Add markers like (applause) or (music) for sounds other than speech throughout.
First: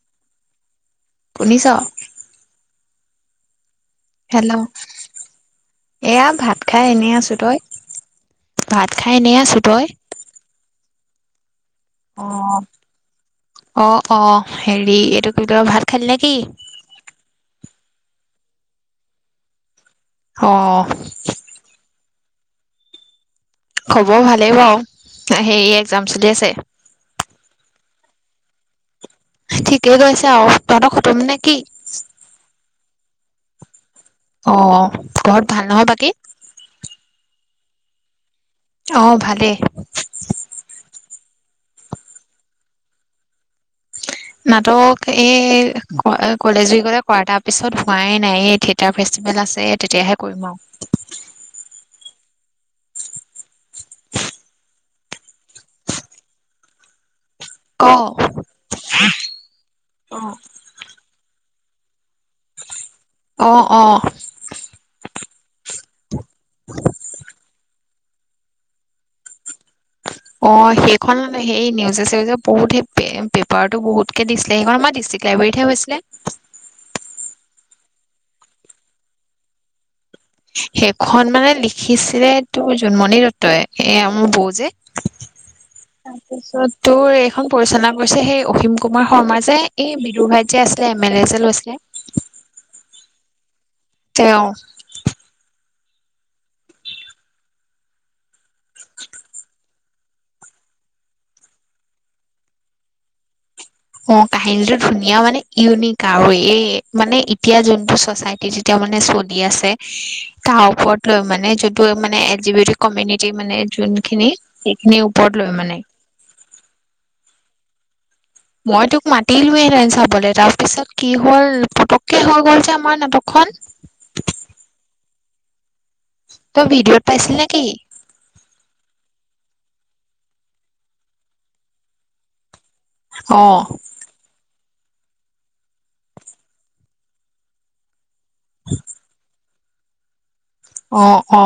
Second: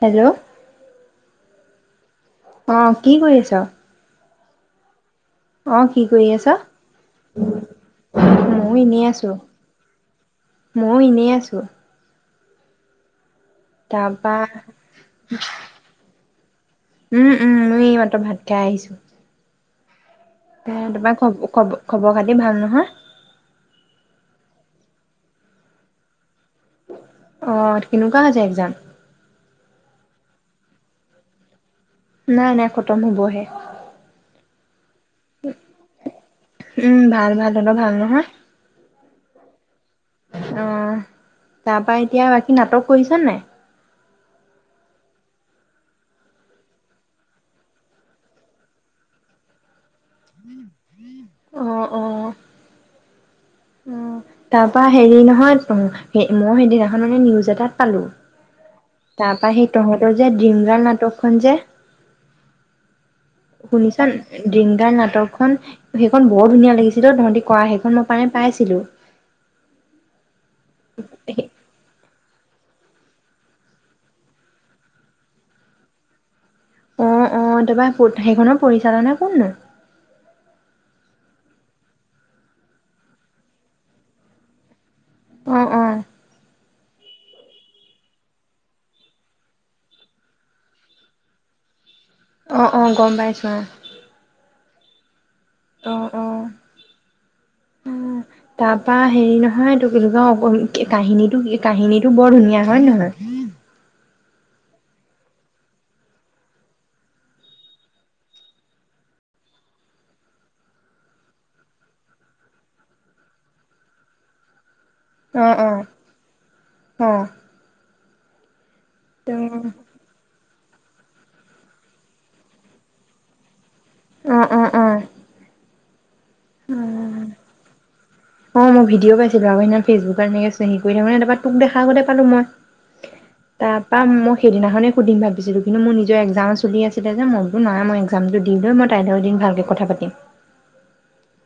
Hello শুনিছ। অ কি কৰিছ। হেল্ল'। কৰি এয়া আছ? ভাত খাই এনেই আছোঁ তই ময়ো ভাত খাই আছো। এনেই আছোঁ তই। ময়ো এনেই আছোঁ। অ অ অ তাৰপা হেৰি, এইটো কি কয় ভাত খালি নেকি? উম উম মই এইমাত্ৰ খাই আহিছোঁ। এ অ', তোমাৰ খ খব খবৰ খাতি ভাল নহয়। খব ভালেই বাউ, সেই একজাম চলি আছে। অ কেনেকুৱা হৈছে একজাম? ঠিকেই গৈছে আও তহঁত খতম নে কি? নাই নাই খতম হবহে। অ ঘৰত ভাল নহয় বাকী? উম ভাল ভাল তহঁতৰ ভাল নহয়? অহ ভালেই। তাৰ পৰাা এতিয়া বাকী নাটক কৰিছ নাই? নাটক এই কলেজ উইকেটতে কৰা, তা পিছত হোৱাই নাই এই থিয়েটাৰ ফেষ্টিভেল আছে তেতিয়াহে কৰিম আৰু অহ অ। অ তাৰপা হেৰি নহয় অ স মই সেইদিনা ভানুমে নিওজ এটাত ক? পালোঁ। তাৰপা সি তহঁতৰ যে ড্ৰিমৰ্গাল নাটক। খন যে। অ', অ', শুনিছান ড্ৰিমগাল নাটক- সোণ ভে বৰ ধুনীয়া লাগিছিল, তহঁতি কৰা সেইখন মই পাই পাইছিলো। অ সেইখন সেই, নিউজে চিউজে বহুত সেই পেপাৰত বহুতকে দিছিলে, সেইখন আমাৰ ডিষ্ট্ৰিক্ট লাইব্ৰেৰীতহে হৈছিলে। অ অ তাৰপৰা, কত সেইখনৰ পৰিচালনা কোননো? সেইখন মানে লিখিছিলে তোৰ জোনমণি দত্তই এয়া মোৰ বৌ যে। অ অ তাৰপিছত - তোৰ এইখন পৰিচালনা কৰিছে সেই অসীম কুমাৰ শৰ্মা যে, এই বিদুৰ ভাইত যে আছিলে এম এল এ যে লৈছিলে আহ অ গম পাইছোৱা। তেওঁ অ' অ' অ তাৰপা হেৰি নহয় এইটো কি বুলি কয় কাহিনীটো কাহিনীটো বৰ ধুনীয়া, হয় নহয়? অ কাহিনীটো ধুনীয়া মানে ইউনিক আৰু এই মানে এতিয়া যোনটো চচাইটি যেতিয়া মানে চলি আছে তাৰ ওপৰত লৈ মানে যোনটো মানে একজিৱেটেড কমিউনিটি মানে যোনখিনি। এনে ওপৰত অ লৈ অ মানে। অ মই তোক মাতিলোয়েহেতেন চাবলে তা পিছত কি হ'ল পটককে হৈ গ'ল যে আমাৰ নাটকখন অ অ অ তই ভিডিঅত পাইছিল নেকি অ মই ভিডিঅ' পাইছিলো আৰু সেইদিনা ফেচবুক কাৰণে হেৰি কৰি থাকুতে তাপা তোক দেখা আগতে পালো মই অ', তাপা মোক সেইদিনা অথনি সুধিম ভাবিছিলো কিন্তু মোৰ নিজৰ এক্সাম চলি আছিলে যে মই বোলো না মই এক্সাম দি লও মই তাইৰ এদিন ভালকে কথা পাতিম অ অ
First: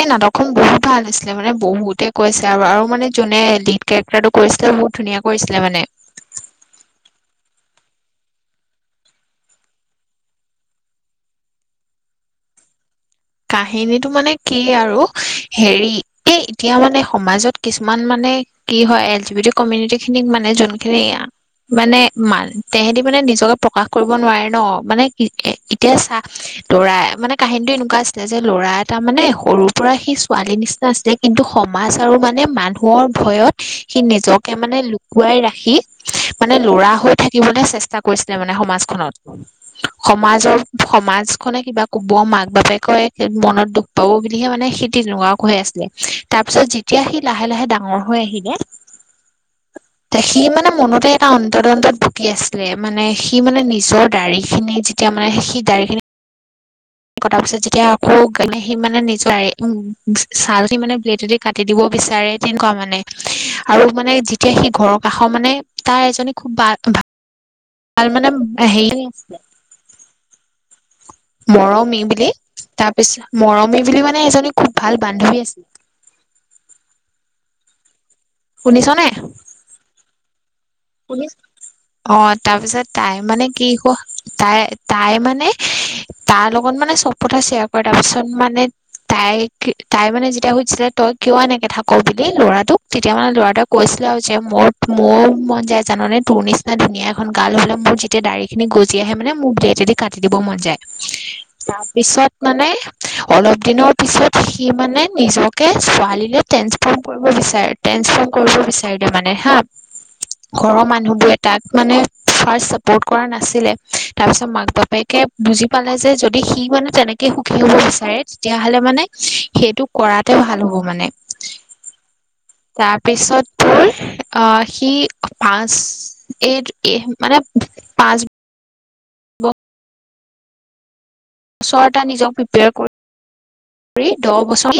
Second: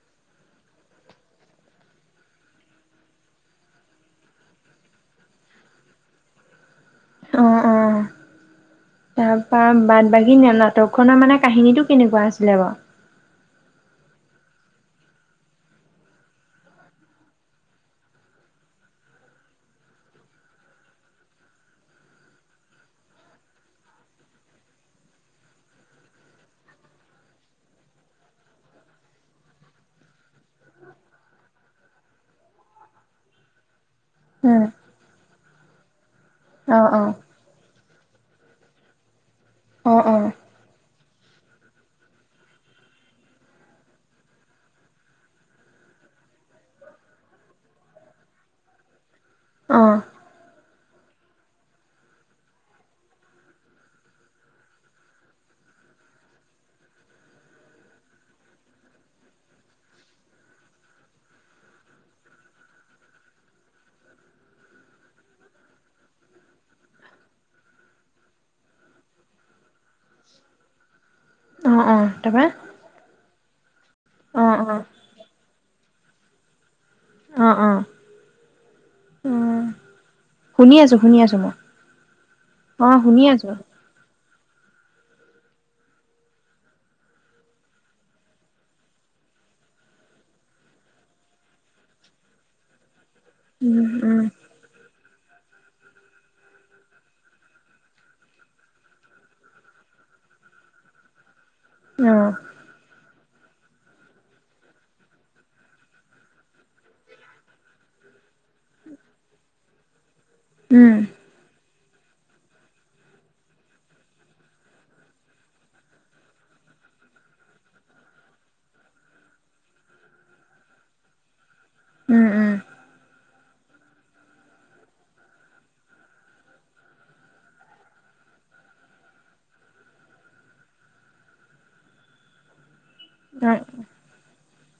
এই নাটকখন বহুত ভাল আছিলে মানে বহুতে কৈছে আৰু আৰু মানে যোনে লীড কেৰেক্টাৰটো কৰিছিলে বহুত ধুনীয়া কৰিছিলে মানে তাপা বাদবাকী নাটক খনৰ মানে কাহিনীটো কেনেকুৱা আছিলে বা কাহিনীটো মানে কি আৰু হেৰি এই এতিয়া মানে সমাজত কিছুমান মানে কি হয় L G B T community খিনিক মানে যোনখিনি মানে ম তেহেতি মানে নিজকে প্ৰকাশ কৰিব নোৱাৰে ন মানে এতিয়া চাহ দৌৰা মানে কাহিনীটো এনেকুৱা এতিয়া যে ল'ৰা এটা মানে সৰুৰ পৰা সি ছোৱালীৰ নিচিনা আছিলে কিন্তু সমাজ আৰু মানে মানুহৰ ভয়ত সি নিজকে উম, মানে লো লুকুৱাই ৰাখি মানে অ', লৰা হৈ অ', থাকিবলে চেষ্টা চেষ্টা কৰিছিলে মানে সমাজখনত অ', অ'। সমাজৰ সমাজ খনে কিবা কব মাক বাপে কয় মনত দুখ পাব বুলিহে মানে সি তেনেকুৱা কৈ আছিলে তাৰ পিছত যেতিয়া সি লাহে লাহে ডাঙৰ হৈ আহিলে অ', সি মানে মনতে এটা অন্তত অন্তত ভূকি আছিলে মানে সি মানে নিজৰ দাড়িখিনি যেতিয়া মানে সি দাড়ি খিনি ক তাৰ পিছত যেতিয়া আকৌ কালি সি মানে নিজৰ ছাল দি মানে ব্লেডদি কাটি দিব বিচাৰে তেনেকুৱা মানে আৰু মানে যেতিয়া সি ঘৰৰ কাষৰ মানে তাৰ এজনী খুব ভাল ভাল ভাল মানে হেৰি আ মৰম অ', তুমি অ', বুলি তাৰপা? তাৰ পিছত মৰম আমি বুলি মানে এজনী অ', খুব অ'। ভাল বান্ধৱী আছিল অ অ শুনিছ নে শুনি আছোঁ, শুনি আছোঁ ছো মই। অ তাৰপিছত অ', তাই শুনি মানে আছোঁ। কি ক তাই তাই মানে হে তাৰ লগত মানে চব কথা শ্বেয়াৰ কৰে তাৰ পাছত মানে তাইক তাই মানে যেতিয়া সুধিছিলে তই কিয় এনেকে থাক বুলি ল'ৰাটোক তেতিয়া মানে ল'ৰাটোৱে উম, কৈছিলে আৰু উম, যে মোৰ মোৰ মানে যে জাননে তোৰ নিচিনা ধুনীয়া এখন গাল হলে মোৰ যেতিয়া ড়াৰি খিনি গজি আহে মানে মোৰ ব্লেটদি কাটি দিব মন যায় তাৰপিছত অ', মানে অলপ দিনৰ পিছত সি মানে নিজকে ছোৱালীলৈ ট্ৰেন্সফৰ্ম কৰিব বিচাৰে ট্ৰেন্সফৰ্ম কৰিব বিচাৰিলে মানে হা ঘৰৰ উম, মানুহবোৰে তাক মানে ফাৰ্ষ চাপৰ্ট কৰা নাছিলে তাৰ পিছত মাক বাপেকে বুজি পালে যে যদি সি মানে তেনেকে সুখী হ'ব বিচাৰে তেতিয়াাহলে মানে সেইটো কৰাতে ভাল হ'ব মানে উম, উম, তাৰপিছত োৰ আহ সি পাঁচ এই-এই মানে পাঁচ ওচৰ এটা নিজেক প্ৰিপেয়াৰ কৰি উ দহ বছৰ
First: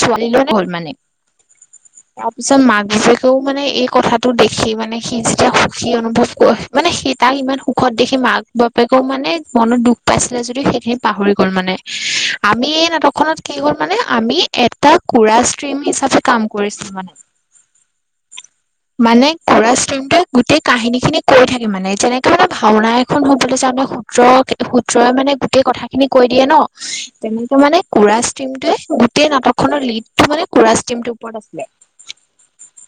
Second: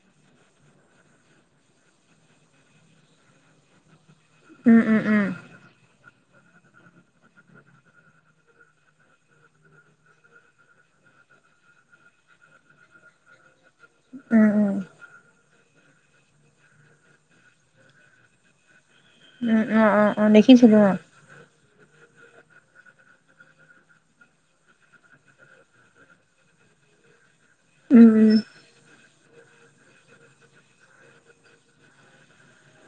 ছোৱালী লৈ হল মানে, তাৰপিছত মাক বাপেকেকেও মানে এই কথা টো দেখি উম, মানে উম, সি উম। যেতিয়া সি অনুভৱ ক মানে সেই তাক ইমান সুখত দেখি মাক বাপেকেও মানে মনত দুখ পাইছিলে যদিও সেইখিনি পাহৰি গল মানে আমি এই নাটক খত কি হ'ল মানে আমি উম, উম, এটা কুৰা ষ্ট্ৰীম হিচাপে কাম কৰিছিলো মানে। মানে উম, কৰা অ', অ', ষ্টিমটোত অ', গোটেই দেখিছিলোঁ কাহিনী অ', খিনি কৈ থাকে মানে যেনেক মানে ভাওনা এখন হবলৈ যাওঁ মে সূত্ৰ-সূত্ৰই মানে গোটেই কথা খিনি কৈ দিয়ে ন, তেনেকে মানে উম, কুৰা উম, ষ্টিমটোৱে গোটেই নাটক খনৰ লিডটো মানে কুৰা ষ্টিমটোৰ ওপৰত আছিলে।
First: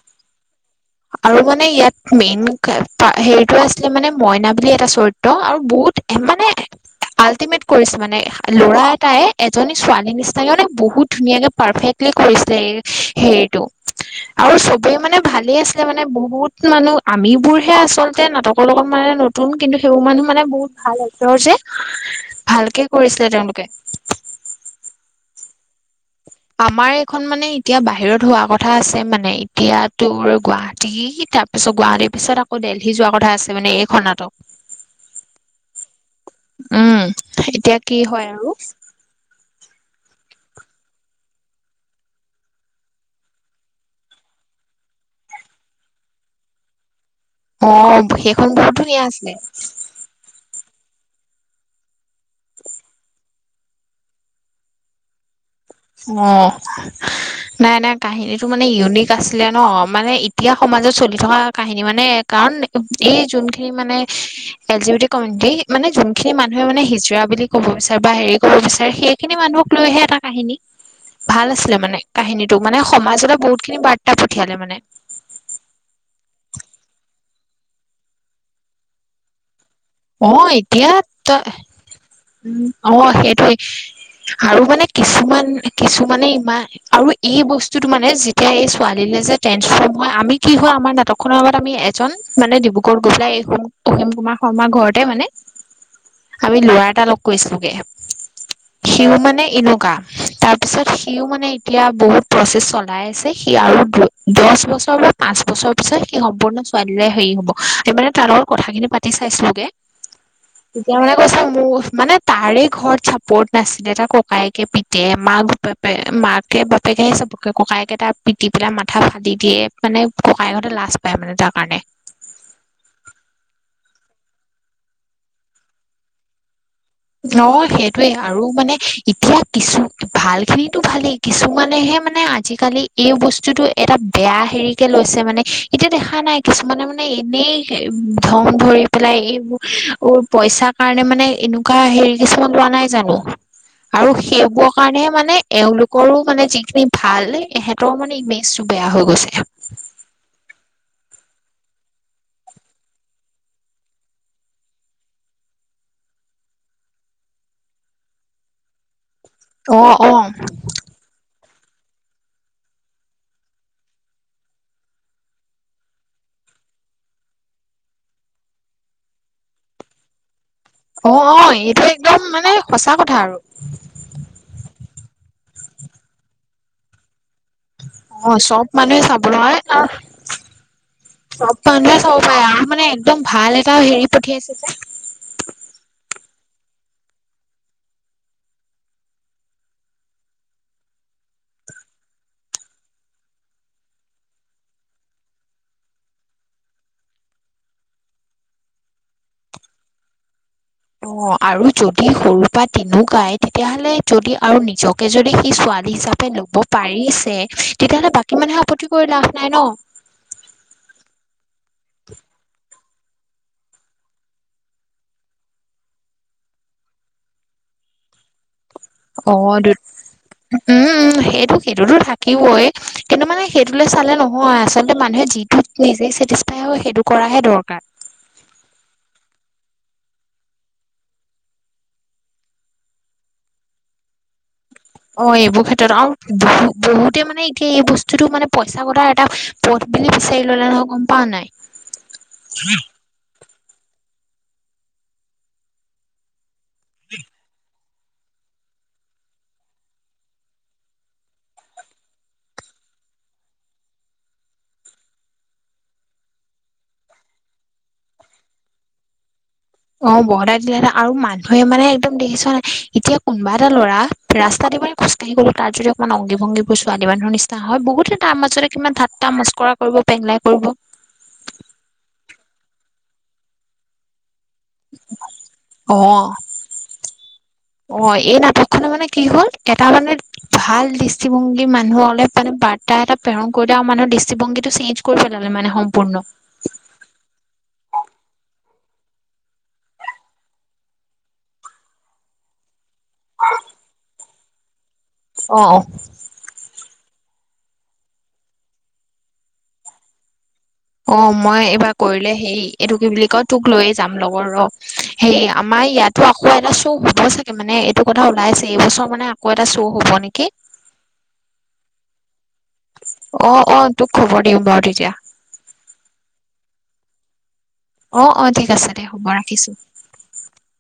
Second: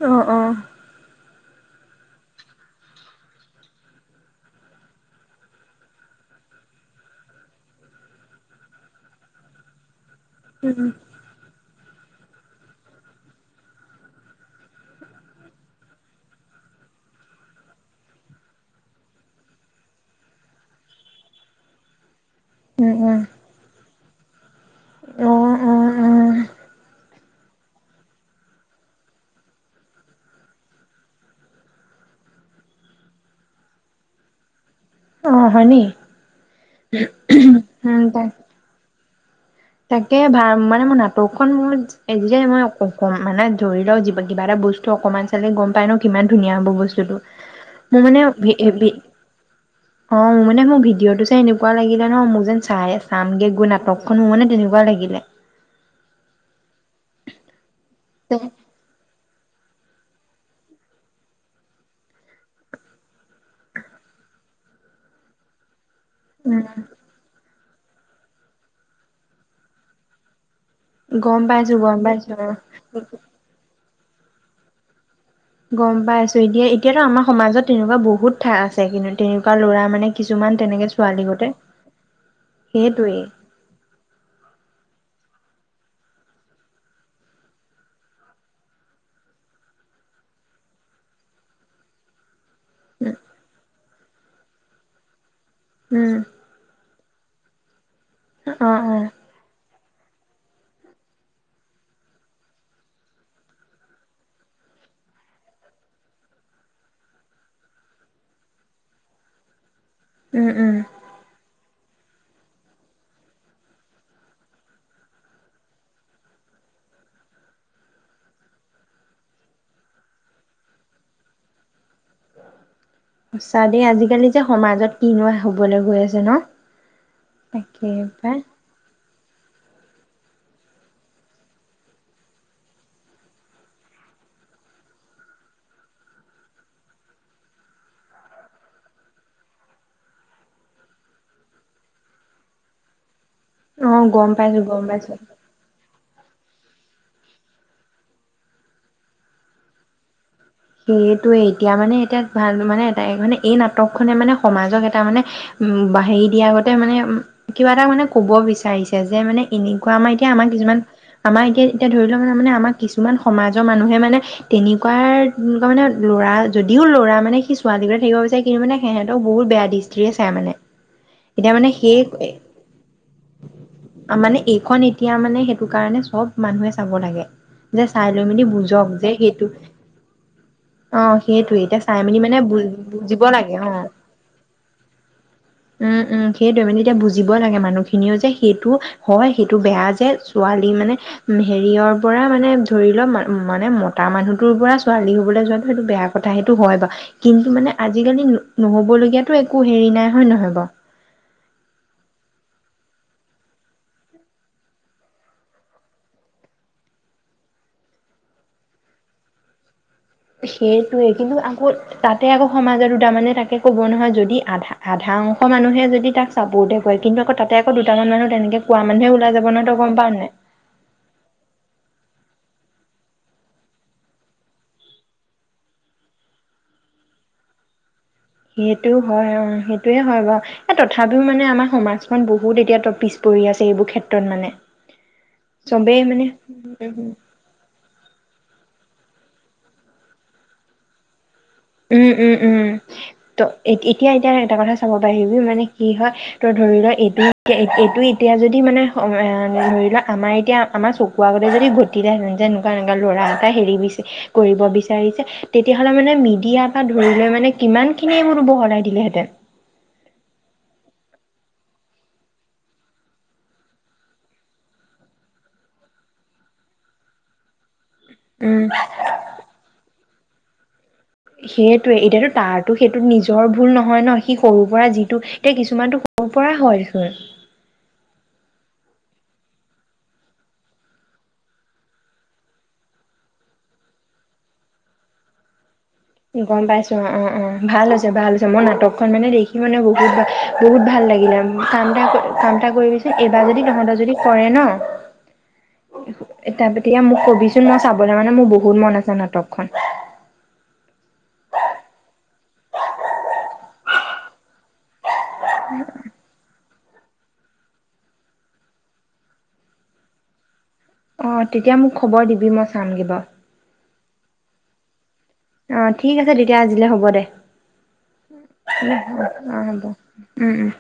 অঁ-অঁ আৰু মানে ইয়াত মেইন হেৰিটো আছিলে মানে মইনা বুলি এটা চৰিত্ৰ, আৰু বহুত মানে আল্টিমেট কৰিছে মানে ল'ৰা এটাই এজনী ছোৱালী নিচিনাকে মানে উম। বহুত ধুনীয়াকে পাৰফেক্টলি কৰিছিলে এই হেৰিটো। আৰু চবেই মানে ভালেই আছিলে যে মানে বহুত মানুহ আমিবোৰহে আচলতে নাটকৰ লগত মানে নতুন কিন্তু সেইবোৰ মানুহ মানে বহুত ভাল এক্টৰ যে ভালকে উম উম কৰিছিলে তেওঁলোকে। অ অ অ আমাৰ এইখন মানে এতিয়া বাহিৰত হোৱা কথা আছে মানে এতিয়া তোৰ গুৱাহাটী তাৰপিছত গুৱাহাটীৰ পিছত আকৌ দেলহি যোৱা কথা আছে মানে এইখন নাটক। অ হয়নি? উম এতিয়া কি হয় আৰু। তাকে ভাল মানে মোৰ নাটকখন মইজি (unintelligible) মানে ধৰি লও কিবা এটা বস্তু অকমান চালে গম পাই ন কিমান ধুনীয়া হ'ব বস্তুতটো। অ সেইখন বহুত ধুনীয়া আছিলে। ভিডিঅ' টো চাই এনেকুৱা লাগিলে ন মোৰ যেন চাই চামগে গৈ নাটকখন মোৰ মানে (unintelligible) লাগিলে অহ নাই নাই কাহিনীটো মানে ইউনিক আছে। আছিলে ন মানে এতিয়া সমাজত চলি থকা কাহিনী মানে কাৰণ এই যোনখিনি মানে L G B T committee মানে যোনখিনি উম মানুহে মানে হিজিৰা বুলি ক'ব বিচাৰ বা হেৰি কব বিচাৰে সেইখিনি মানুহক লৈহে এটা কাহিনী। গম ভাল পাইছো আছিলে গম মানে পাইছো কাহিনীটো মানে সমাজতে বহুত খিনি বাত পঠিয়ালে মানে। গম পাই আছো এতিয়া-এতিয়াতো আমাৰ সমাজত তেনেকুৱা বহুত ঠাই আছে কিন্তু তেনেকুৱা ল'ৰা মানে অ কিছুমান তেনেকে এতিয়া ছোৱালী তই, গতে উম, অহ সেইটোৱেই সেইটোৱে আৰু মানে কিছুমান-কিছুমানে ইমান, আৰু এই বস্তুতো মানে যেতিয়া এই ছোৱালীলৈ যে ট্ৰেন্ঞ্চফৰ্ম হয় আমি কি হয় আমাৰ নাটকখনৰ আগত আমি এজন মানে ডিব্ৰগড় গৈ পেলাই এইসমূহ প্ৰেম কুমাৰ শৰ্মা ঘৰতে মানে উম উম আমি লৰা এটা লগ কৈছিলোগে অ অ সিও মানে এনক তাৰ পিছত সিও মানে এতিয়া বহুত প্ৰচেছ চলাই আছে সি আৰু দু দহ বছৰ বা পাঁচ বছৰৰ পিছত সি সম্পূৰ্ণ ছোৱালীৰে হেৰি হব সেই মানে তাৰ লগত কথাখিনি পাতি চাইছিলেগে? উম উম তেতিয়া মানে কৈছা মোৰ। মানে তাৰে ঘৰত চাপৰ্ট নাছিলে তাৰ ককায়েকে পিতে মাক বাপে মাকে বাপেকেহে চাপৰ্ট কৰে ককায়েকে তাৰ পিতি পেলাই মাথা ফালি দিয়ে মানে ককায়েকহতে লাজ পায় মানে তাৰ কাৰণে? চা দেই আজিকালি যে সমাজত কিনো হবলৈ গৈ আছে ন। ন তাকে সেইটোয়ে পাই আৰু মানে। এতিয়া কিছু ভালখিনিতো ভালেই কিছুমানেহে মানে আজিকালি এই বস্তুটো এটা বেয়া হেৰিকে লৈছে মানে এতিয়া দেখা নাই কিছুমানে মানে এনেই ধন ভৰি পেলাই এইবোৰ পইচাৰ কাৰণে মানে এনে? কাম হেৰি কিছুমান পোৱা নাই জানো? অ আৰু গম পাইছো সেইবোৰ গম কাৰণেহে পাইছো মানে এওঁলোক? কৰো মানে যিখিনি ভাল ইহঁতৰ মানে ইমেজটো বেয়া হৈ গৈছে? সেইটোয়ে এতিয়া মানে এতিয়া ভাল মানে এটা মানে এই নাটক খনে মানে সমাজক এটা মানে উ হেৰি দিয়াৰ আগতে মানে উ কিবা এটা মানে কব বিচাৰিছে? যে', মানে এনেকুৱা অ', আমাৰ অ', এতিয়া আমাৰ কিছুমান আমাৰ। এতিয়া ধৰি লওক ম', মানে আমাৰ কিছুমান সমাজৰ মানুহে মানে তেনেকুৱাৰ? ধৰনৰ ল'ৰা যদিও ল'ৰা মানে সি ছোৱালীকোটা থাকিব বিচাৰে কিন্তু মানে সিহঁতক বহুত বেয়া দৃষ্টিৰে চাই মানে। অ', - এতিয়া অ', মানে এইটো একদম সেই মানে সঁচা কথা আৰু। মানে এইখন এতিয়া মানে সেইটো কাৰণে সব মানুহে চাব লাগে। যে চাই লৈ অ', মেলি চব বুজক মানুহে যে সেইটো চাবলৈ আঁহ ', অ', সেইটো এতিয়া চাই মেলি মানেু পাৰে আৰু মানে একদম বুজিব ভাল লাগে এটা অ', হেৰি পঠিয়াইছে যে। উম', - উম', সেইটোৱ মানে তেতিয়া বুজিব লাগে মানুহখিনিও যে সেইটো হয় সেইটো বেয়া যে ছোৱালী মানে হেৰিয়ৰ পৰা মানে ধৰি লওক মানে মতা মানুহটোৰ পৰা। ছোৱালী হ'বলৈ যোৱাতটো সেইটো বেয়া কথা সেইটো হয় বাৰু কিন্তু মানে আজিকালি নহ'বলগীয়াতো একো হেৰি নাই হয় নহয় বাৰু। অ ', আৰু যদি সৰু পৰা তিনে গায় তেতিয়াহ'লে যদি আৰু নিজকে যদি সি ছোৱালী হিচাপে ল'ব পাৰিছে তেতিয়াহলে বাকী মানুহে আপত্তি কৰি লাভ নাই ন',। সেইটয়ে কিন্তু আকৌ তাতে আকৌ সমাজৰ দুটামানে তাকে কব নহয় যদি আধা -আধা অংশ মানুহে যদি তাক চাপৰ্টে কৰে কিন্তু আকৌ তাতে আকৌ দুটামান মানুহ তেনেকে? কোৱা মানুহে ওলাই অ যাব ', নহয় দু তই গম পাৱ নাই? উম', সেইটো সেইটোতো থাকে। কিবই কিন্তু মানে সেইটো চালে নহয় আচলতে মানুহে যিটো নিজে চেটিছফাই হয় সেইটো কৰাহে দৰকাৰ। সেইটো হয় অ', সেইটোৱে হয় বাৰু এ', তথাপিও মানে আমাৰ সমাজখন বহুত এতিয়া পিছ পৰি আছে এইবোৰ ক্ষেত্ৰত মানে। অ', এইবোৰ ক্ষেত্ৰত চবেই আৰু বহু মানে -বহুতে মানে এতিয়া এই বস্তুতটো মানে। পইছা কতাৰ এটা পথ বুলি বিচাৰি ললে নহয় গম পাও নাই? উম ', -উম ', - উম ', ত', এ ', এতিয়া- এতিয়া এটা কথা চাব পাৰিবি মানে কি হয় ত ধৰি ল এইটো -এইটো এতিয়া যদি মানে ধৰি লোৱা আমাৰ এতিয়া আমাৰ চকু আগতে যদি ঘটিলেেঁন যে এনেকুৱা এনো ল'ৰা এটা হেৰি বিচ কৰিব বিচাৰিছে তেতিয়াহ'লে মানে মিড? এতিয়াৰ পৰা ধৰি লৈ মানে কিমান খিনি মোৰ বহলাই দিলেহেঁতেন। অ', বহলাই দিলে আৰু মানুহে মানে একদম দেখিছোৱা নাই এতিয়া কোনোবা এটা ল'ৰা ৰাস্তাত দ মান খোজকাঢ়ি গ'লো তাৰ যদি অকণমান অংগী ভংগী বোৰ ছোৱালী মানুহৰ নিচিনা হয় বহুত? তাৰ উম মাজতে কিমান ঠাট্টা মস্কৰা কৰিব পাৰিল নে? কব। সেইটোৱে এতিয়াতো তাৰো সেইটো নিজৰ ভুল নহয় ন। সি সৰুৰ পৰা যিটো এতিয়া কিছুমানতটো অ সৰু পৰা হয়। অ ', এই নাটক খনে মানে কি হ'ল এটা মানে ভাল দৃষ্টিভংগী মানুহ অলপ মানে বাৰ্তা এটা প্ৰেৰণ কৰি আৰু মানুহৰ দৃষ্টিভংগীটো চেঞ্জ কৰি পেলালে মানে হ। গম পাইছো অ', - অ', - অ ', ভাল হৈছে- ভাল হৈছে মই নাটক? অণ মানে দেখি মানে বহুত -বহুত ভাল লাগিলে কামটা -কামটা কৰি। এইবাৰ যদি তহঁতৰ যদি কৰে ন। অ অ তাৰ তেতিয়া মোক কবিচোন মই চাবলৈ মানে মোৰ বহুত মন আছে নাটকখন। অ মই এইবাৰ কৰিলে হে এইটো কি বুলি কয় তোক লৈয়ে যাম লগত ৰ হে আমাৰ ইয়াতো আকৌ এটা শ্ব' হব চাগে মানে এইটো কথা ওলাই আছে এইবছৰ মানে আকৌ এটা শ্ব' হব নেকি? অ'তেতিয়া মোক খবৰ দিবি সি মই চামগে বাৰু অ অ তোক খবৰ দিম বাৰু তেতিয়া। অ' ঠিক আছে তেতিয়া আজিলে হ'ব দে। অ অ ঠিক আছে উ', দে হ'ব অ ৰাখিছো। ', উম',